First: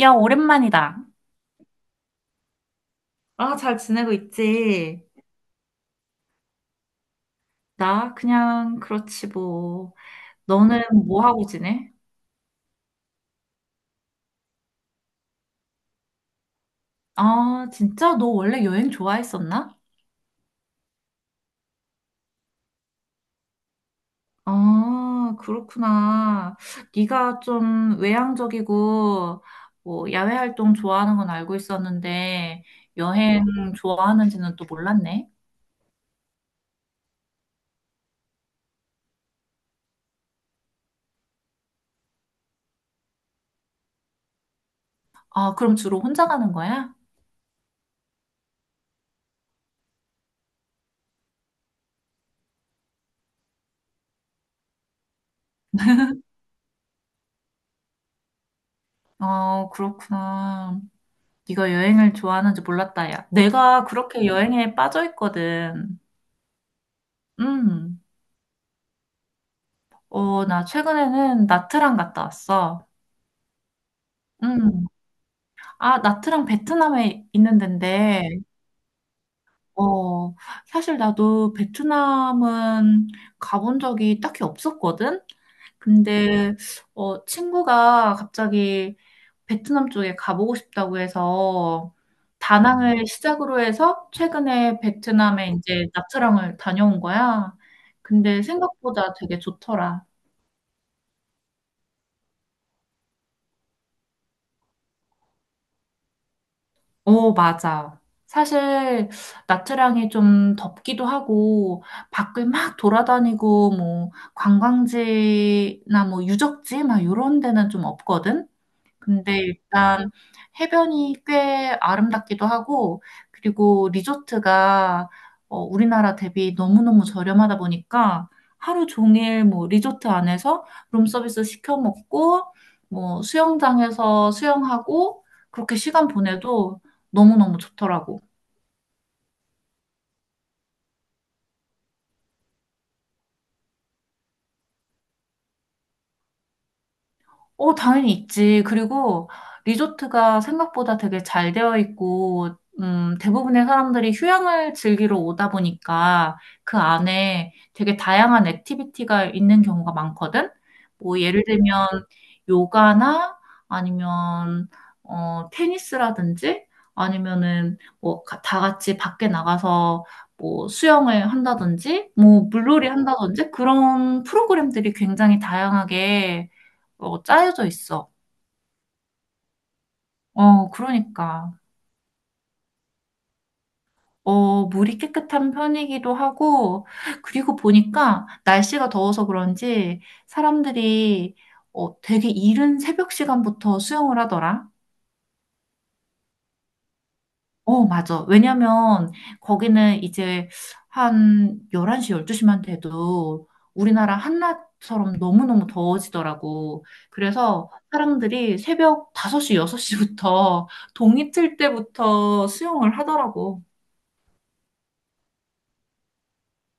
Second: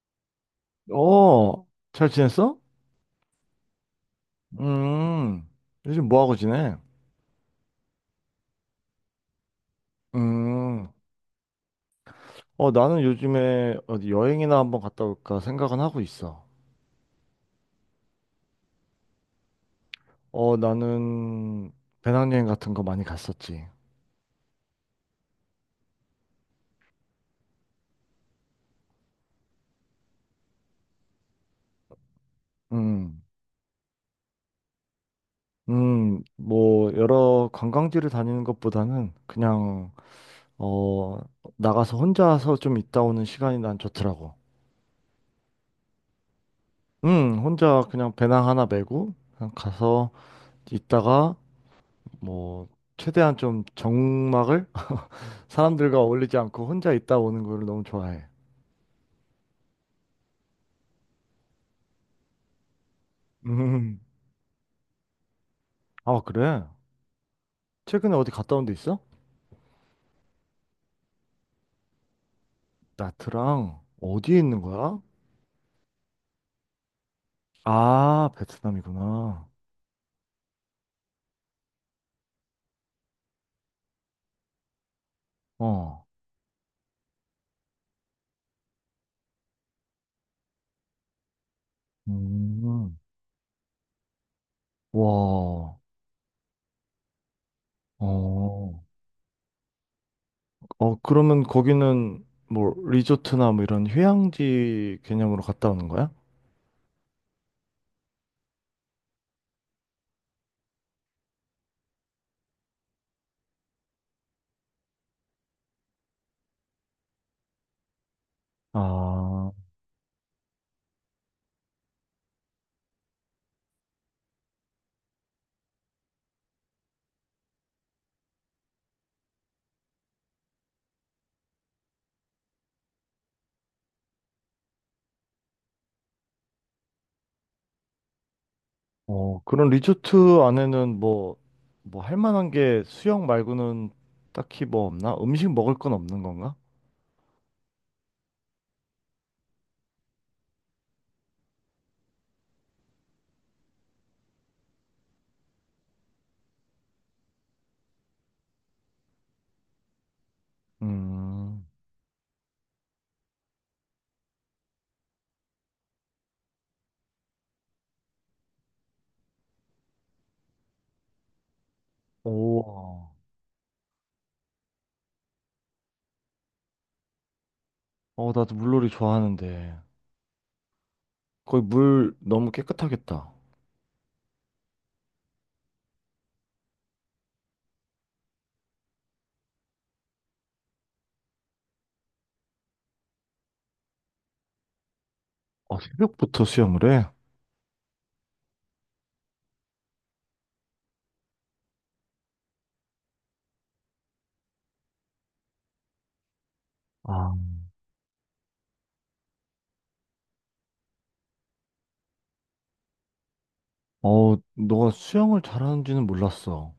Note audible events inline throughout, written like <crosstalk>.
야, 오랜만이다. 어, 잘 지냈어? 아, 잘 지내고 있지? 음, 요즘 뭐 하고 지내? 나 그냥 그렇지 뭐. 너는 음, 뭐 하고 지내? 나는 요즘에 어디 여행이나 한번 갔다 올까 생각은 하고 있어. 아, 진짜 너 원래 여행 좋아했었나? 나는 배낭여행 같은 거 많이 갔었지. 아, 그렇구나. 네가 좀 외향적이고 뭐 야외 활동 좋아하는 건 알고 있었는데 음, 여행 좋아하는지는 또 몰랐네. 음. 여러 관광지를 다니는 것보다는 어, 나가서 혼자서 좀 있다 오는 시간이 난 좋더라고. 아, 그럼 주로 혼자 가는 거야? 혼자 그냥 배낭 하나 메고 그냥 가서 있다가 뭐, 최대한 좀 적막을 사람들과 어울리지 않고 혼자 있다 오는 걸 너무 좋아해. 어, 그렇구나. 네가 여행을 좋아하는지 몰랐다, 야. 내가 음. 그렇게 여행에 빠져 있거든. 아, 그래? 음, 최근에 어디 갔다 온데 있어? 어, 나 최근에는 나트랑 갔다 왔어. 나트랑 어디에 있는 음, 거야? 아, 나트랑 베트남에 있는 데인데, 아, 베트남이구나. 어, 사실 나도 베트남은 가본 적이 딱히 없었거든? 어. 근데, 친구가 갑자기 베트남 쪽에 가보고 싶다고 해서, 음. 다낭을 시작으로 해서 최근에 베트남에 와. 이제 나트랑을 다녀온 거야. 근데 어. 생각보다 되게 좋더라. 어, 그러면 거기는 뭐 리조트나 뭐 이런 휴양지 개념으로 갔다 오는 거야? 어, 맞아. 사실 나트랑이 좀 덥기도 하고 밖을 막 돌아다니고 뭐 관광지나 뭐 유적지 막 이런 데는 좀 없거든. 근데 아, 일단 해변이 꽤 아름답기도 하고, 그리고 리조트가 우리나라 대비 너무너무 저렴하다 보니까 하루 종일 뭐 리조트 안에서 룸서비스 시켜 먹고, 뭐 수영장에서 수영하고, 그렇게 시간 보내도 너무너무 좋더라고. 어, 그런 리조트 안에는 뭐 할 만한 게 수영 말고는 딱히 뭐 없나? 음식 먹을 건 없는 건가? 어, 당연히 있지. 그리고 리조트가 생각보다 되게 잘 되어 있고, 대부분의 사람들이 휴양을 즐기러 오다 보니까 그 안에 되게 다양한 액티비티가 있는 경우가 많거든? 뭐, 예를 음. 들면, 요가나 아니면, 테니스라든지 아니면은 뭐, 다 같이 밖에 나가서 뭐, 수영을 한다든지, 뭐, 물놀이 오. 한다든지 그런 프로그램들이 굉장히 다양하게 짜여져 있어. 어, 나도 물놀이 좋아하는데. 어, 그러니까. 거기 물 너무 깨끗하겠다. 어, 물이 깨끗한 편이기도 하고, 그리고 보니까 날씨가 더워서 그런지 사람들이 되게 이른 새벽 시간부터 수영을 하더라. 아, 새벽부터 수영을 해? 어, 맞아. 왜냐면 거기는 이제 한 11시, 12시만 돼도 우리나라 한낮처럼 너무너무 더워지더라고. 아. 그래서 사람들이 새벽 5시, 6시부터 동이 틀 때부터 수영을 하더라고. 어, 너가 수영을 잘하는지는 몰랐어.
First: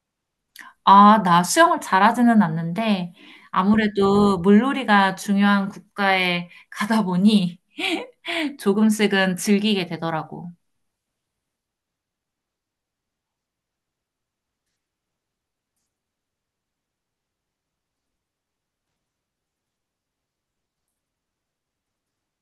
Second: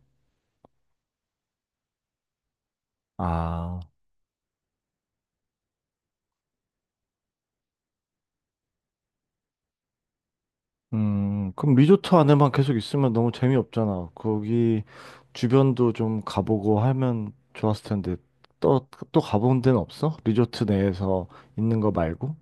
아, 나 수영을 잘하지는 않는데, 아. 아무래도 물놀이가 중요한 국가에 가다 보니 <laughs> 조금씩은 즐기게 되더라고. 그럼 리조트 안에만 계속 있으면 너무 재미없잖아. 거기 주변도 좀 가보고 하면 좋았을 텐데. 또, 또 가본 데는 없어? 리조트 내에서 있는 거 말고?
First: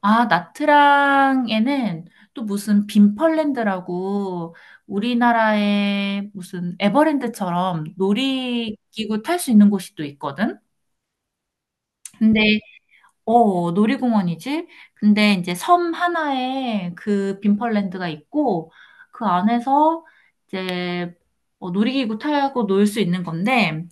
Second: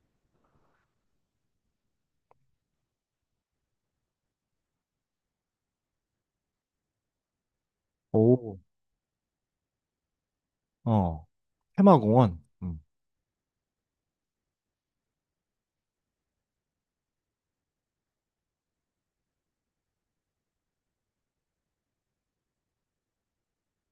아, 나트랑에는 또 무슨 빈펄랜드라고 우리나라의 무슨 에버랜드처럼 오. 놀이기구 탈 수 있는 곳이 또 있거든? 어, 테마공원. 근데 음. 놀이공원이지? 근데 이제 섬 하나에 그 빈펄랜드가 있고, 그 안에서 이제 놀이기구 타고 놀 수 있는 건데,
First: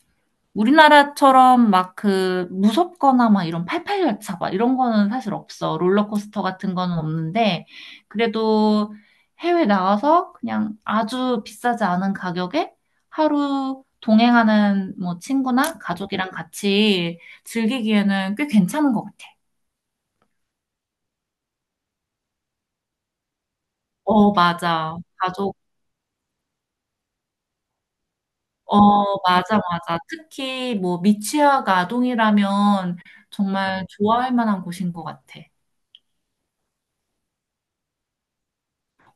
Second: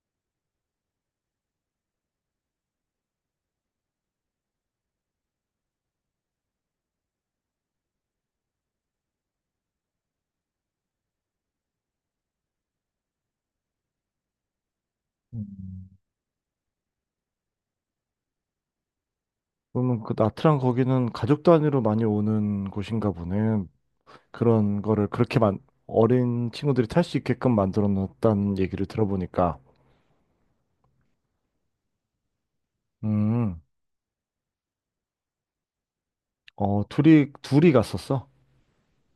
우리나라처럼 막 그 무섭거나 막 이런 팔팔열차 막 이런 거는 사실 없어. 롤러코스터 같은 거는 없는데, 그래도 해외 나가서 그냥 아주 비싸지 않은 가격에 하루 동행하는 뭐 친구나 음. 가족이랑 같이 즐기기에는 꽤 괜찮은 것 같아. 그러면 그 나트랑 거기는 가족 단위로 많이 오는 곳인가 보네. 어, 그런 맞아. 거를 그렇게 가족, 만, 어린 친구들이 탈 수 있게끔 만들어 놨다는 어, 얘기를 맞아, 들어보니까. 맞아. 특히 뭐 미취학 아동이라면 음, 정말 좋아할 만한 곳인 것 같아. 어, 둘이, 둘이 갔었어.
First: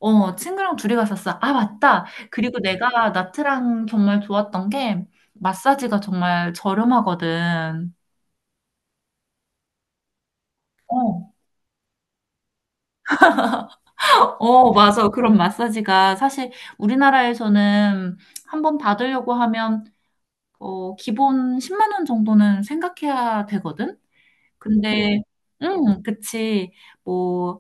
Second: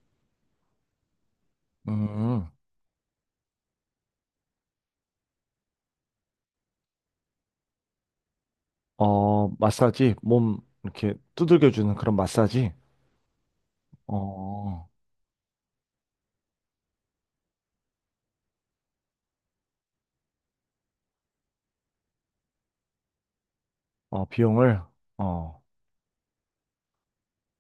어, 친구랑 둘이 갔었어. 아, 맞다. 음, 그리고 내가 나트랑 정말 좋았던 게 마사지가 정말 저렴하거든. 어, 마사지, 몸 이렇게 어, 두들겨주는 그런 마사지. 어, 어, 맞아. 그런 마사지가 사실 우리나라에서는 한 번 받으려고 하면 기본 10만 원 정도는 생각해야 되거든. 어, 비용을. 근데 어, 그치. 뭐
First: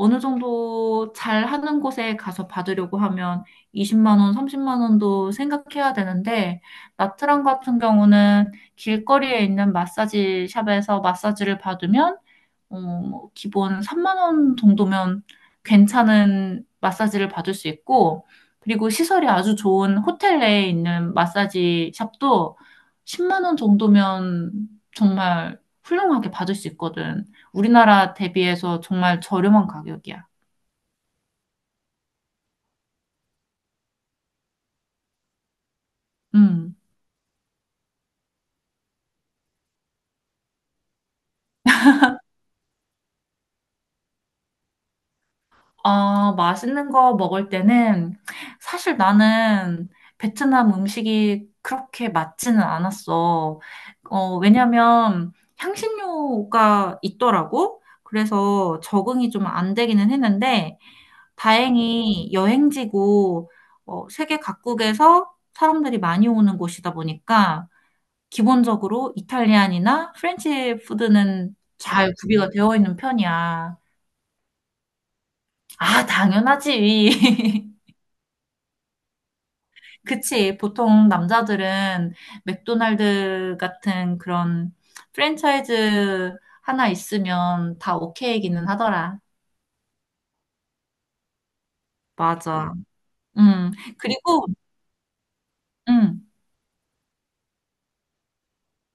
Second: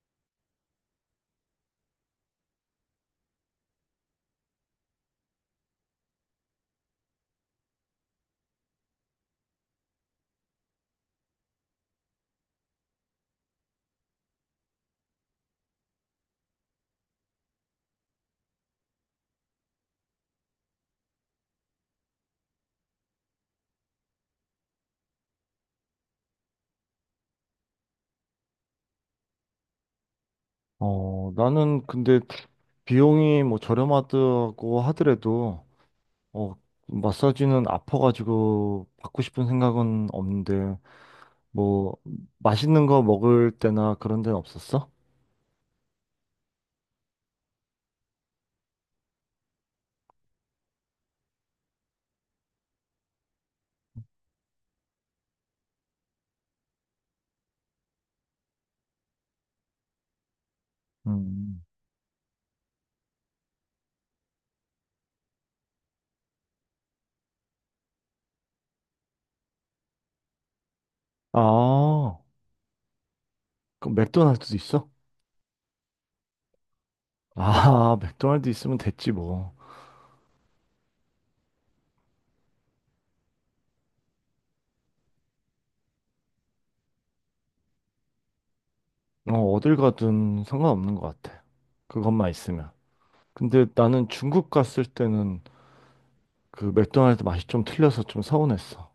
어느 정도 잘 하는 곳에 가서 받으려고 하면 20만 원, 30만 원도 생각해야 되는데, 나트랑 같은 경우는 길거리에 있는 마사지 샵에서 마사지를 받으면 뭐 기본 3만 원 정도면 괜찮은 마사지를 받을 수 있고, 그리고 시설이 아주 좋은 호텔 내에 있는 마사지 샵도 10만 원 정도면 정말 훌륭하게 받을 수 있거든. 우리나라 대비해서 정말 저렴한 가격이야. 나는 근데 비용이 뭐 저렴하다고 하더라도, 어, 음. 마사지는 아파가지고 받고 싶은 생각은 없는데, 뭐, 맛있는 거 먹을 때나 그런 데는 없었어? 어, 맛있는 거 먹을 때는 사실 나는 베트남 음식이 그렇게 맞지는 않았어. 왜냐면 향신료가 있더라고. 그래서 적응이 좀 안 되기는 했는데 음. 다행히 여행지고 세계 각국에서 사람들이 많이 오는 곳이다 보니까 기본적으로 이탈리안이나 프렌치 푸드는 잘 아, 구비가 되어 있는 편이야. 그럼 맥도날드도 있어? 아, 당연하지. <laughs> 아, <laughs> 맥도날드 있으면 됐지 뭐. 그치. 보통 남자들은 맥도날드 같은 그런 프랜차이즈 하나 있으면 다 오케이기는 하더라. 어, 어딜 가든 상관없는 것 같아. 그것만 있으면. 맞아. 음. 근데 음. 나는 그리고, 중국 갔을 때는 음. 그 맥도날드 맛이 좀 틀려서 좀 서운했어.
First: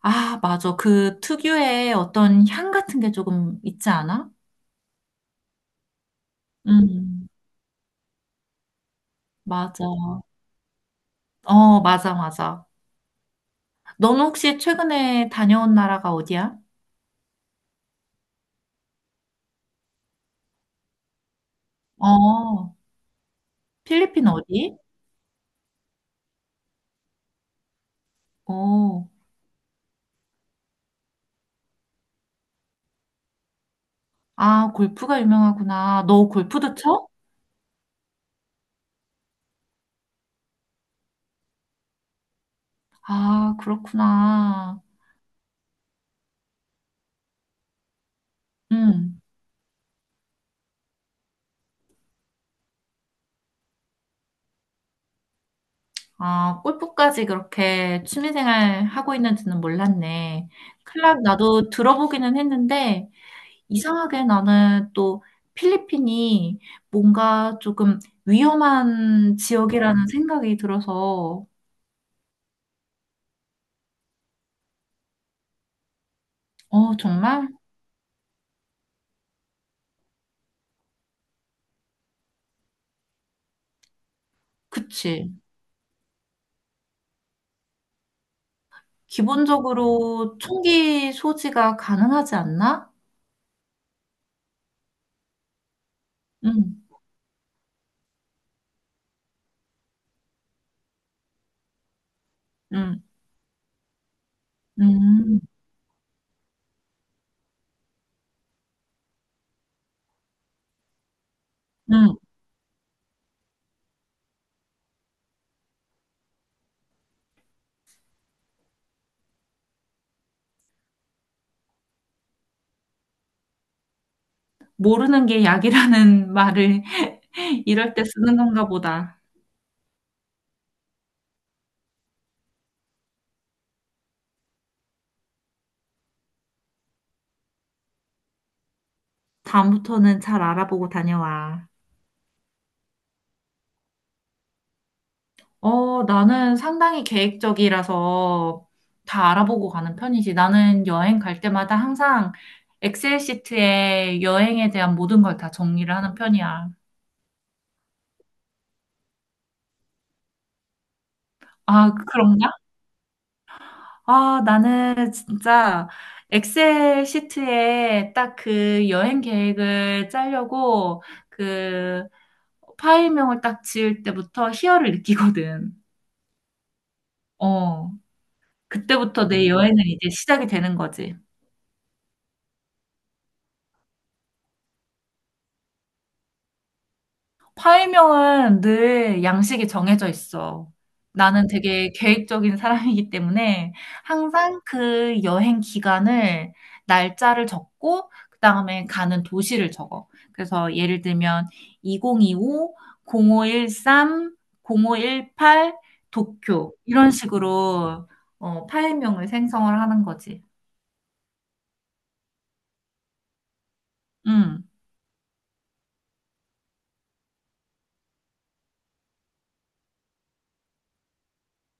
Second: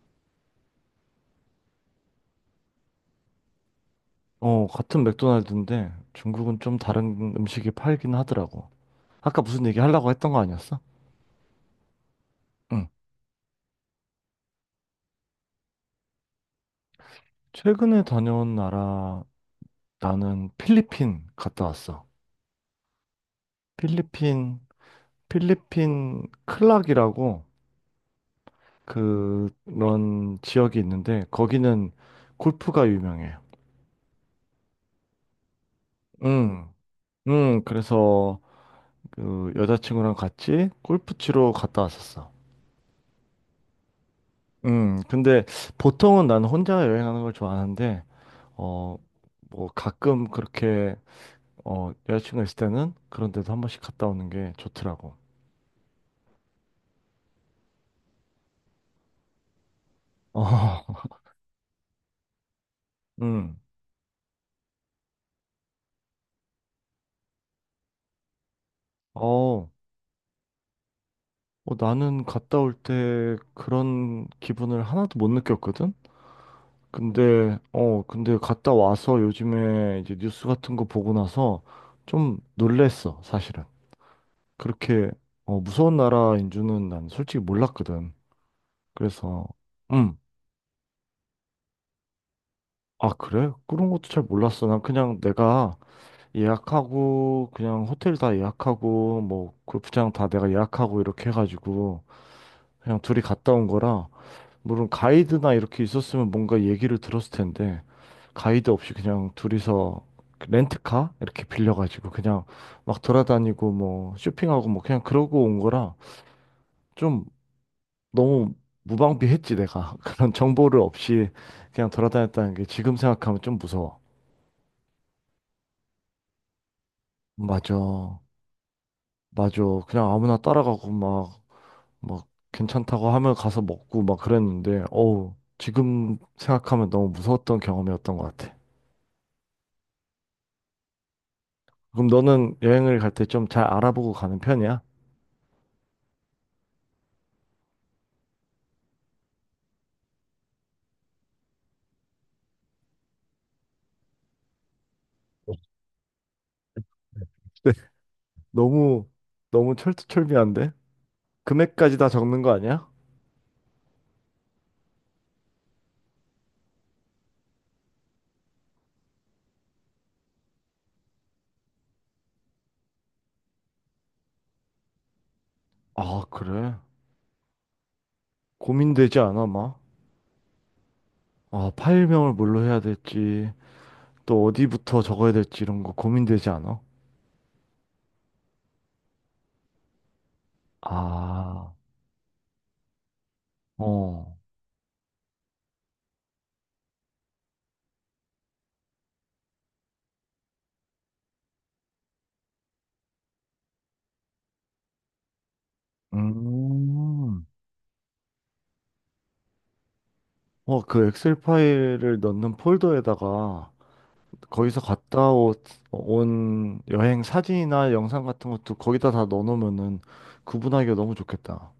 아, 맞아. 그 특유의 어떤 향 같은 게 조금 있지 않아? 어, 같은 맥도날드인데 중국은 좀 음. 다른 음식이 팔긴 하더라고. 아까 무슨 얘기 하려고 맞아. 했던 거 아니었어? 어, 맞아, 맞아. 응. 너는 혹시 최근에 다녀온 나라가 어디야? 최근에 다녀온 나라, 나는 필리핀 갔다 왔어. 어, 필리핀 필리핀, 어디? 필리핀 클락이라고 어. 그런 지역이 있는데 거기는 골프가 유명해요. 아, 골프가 유명하구나. 너 응, 골프도 쳐? 응, 그래서 그 여자친구랑 같이 골프 치러 갔다 왔었어. 아, 그렇구나. 응, 근데 보통은 난 혼자 여행하는 걸 좋아하는데, 어, 음. 뭐 가끔 그렇게, 여자친구가 있을 때는 그런 데도 한 번씩 갔다 오는 게 좋더라고. 아, 골프까지 그렇게 취미생활 하고 있는지는 몰랐네. 어, <laughs> 클럽 나도 들어보기는 했는데, 응, 이상하게 나는 또 필리핀이 뭔가 조금 위험한 어, 지역이라는 생각이 들어서, 나는 갔다 올 때 그런 기분을 하나도 못 느꼈거든? 어, 정말? 근데 갔다 와서 요즘에 이제 뉴스 같은 거 보고 나서 좀 놀랬어, 사실은. 그렇게, 그치. 어, 무서운 나라인 줄은 난 솔직히 몰랐거든. 그래서, 음, 기본적으로 총기 소지가 가능하지 않나? 아, 그래? 그런 것도 잘 몰랐어. 난 그냥 내가 응, 예약하고, 그냥 호텔 다 예약하고, 뭐, 골프장 다 내가 예약하고 이렇게 해가지고, 그냥 응, 둘이 갔다 온 거라, 물론 응, 가이드나 이렇게 있었으면 뭔가 얘기를 들었을 텐데 가이드 없이 그냥 둘이서 렌트카 이렇게 빌려가지고 응. 그냥 막 돌아다니고 뭐 쇼핑하고 뭐 그냥 그러고 온 거라 좀 너무 무방비했지 내가 <laughs> 그런 정보를 없이 그냥 돌아다녔다는 게 지금 생각하면 좀 무서워. 모르는 게 약이라는 말을 <laughs> 이럴 때 맞아, 쓰는 건가 보다. 맞아. 그냥 아무나 따라가고 막 괜찮다고 하면 가서 먹고 막 그랬는데 어우 지금 생각하면 너무 무서웠던 경험이었던 것 같아. 다음부터는 잘 알아보고 다녀와. 그럼 너는 여행을 갈 때 좀 잘 알아보고 가는 편이야? 어, 나는 상당히 계획적이라서 다 알아보고 가는 편이지. 나는 여행 갈 때마다 항상 엑셀 시트에 여행에 대한 모든 걸 다 <laughs> 정리를 하는 편이야. 네. 너무, 너무 철두철미한데? 아, 금액까지 다 적는 그런가? 거 아니야? 아, 나는 진짜 엑셀 시트에 딱 그 여행 계획을 짜려고 그 파일명을 딱 지을 때부터 희열을 느끼거든. 아, 그래. 어. 고민되지 그때부터 내 않아, 여행은 막? 이제 시작이 되는 거지. 아, 파일명을 뭘로 해야 될지, 또 어디부터 적어야 될지 이런 거 고민되지 않아? 파일명은 늘 양식이 정해져 있어. 나는 아, 되게 계획적인 사람이기 때문에 어. 항상 그 여행 기간을 날짜를 적고 그다음에 가는 도시를 적어. 그래서 예를 들면 2025, 0513, 0518 도쿄 이런 음. 식으로 파일명을 생성을 하는 거지. 어, 그 엑셀 파일을 넣는 폴더에다가 음. 거기서 갔다 오- 온 여행 사진이나 영상 같은 것도 거기다 다 넣어놓으면은 구분하기가 너무 좋겠다.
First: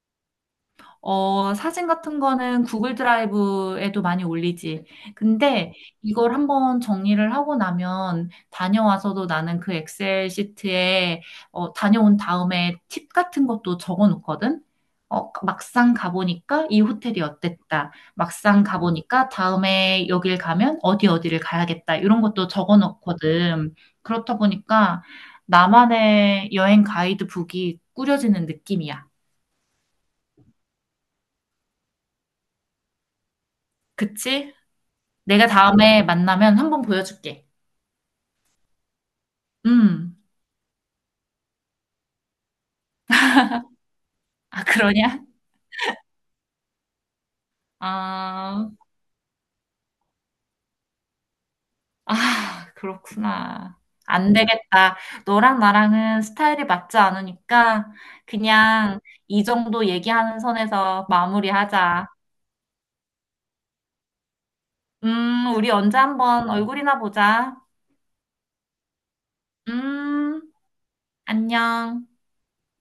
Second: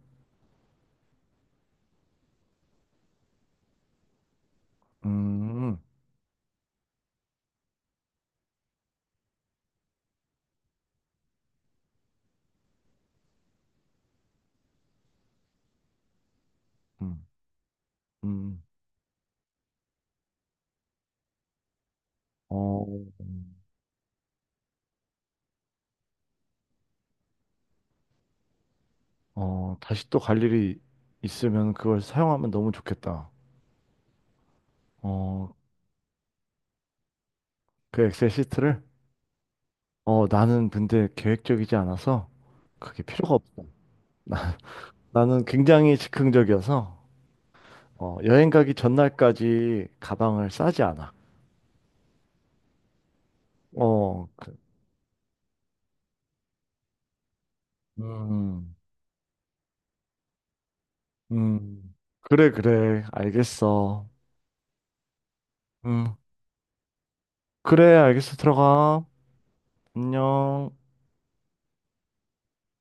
어, 사진 같은 거는 구글 드라이브에도 많이 올리지. 근데 음, 이걸 한번 정리를 하고 나면 다녀와서도 나는 그 엑셀 시트에 다녀온 다음에 팁 같은 것도 적어 놓거든. 막상 가보니까 이 호텔이 음, 어땠다. 음. 막상 가보니까 다음에 여길 가면 어디 어디를 가야겠다. 이런 것도 적어 어, 놓거든. 그렇다 보니까 나만의 여행 가이드북이 꾸려지는 느낌이야. 다시 또 갈 일이 있으면 그걸 사용하면 너무 좋겠다. 그치? 내가 어, 다음에 만나면 한 번 보여줄게. 그 엑셀 시트를? 음. 어, 나는 근데 계획적이지 않아서 그게 필요가 없어. <laughs> 아, 그러냐? 나, 는 굉장히 즉흥적이어서 어, 여행 아, 가기 전날까지 가방을 싸지 않아. 아, 그렇구나. 어, 안 그, 되겠다. 너랑 나랑은 스타일이 맞지 않으니까 음, 그냥 이 정도 얘기하는 선에서 음. 마무리하자. 그래, 그래. 알겠어. 우리 언제 음, 한번 얼굴이나 보자. 그래, 알겠어. 들어가. 음, 안녕. 안녕.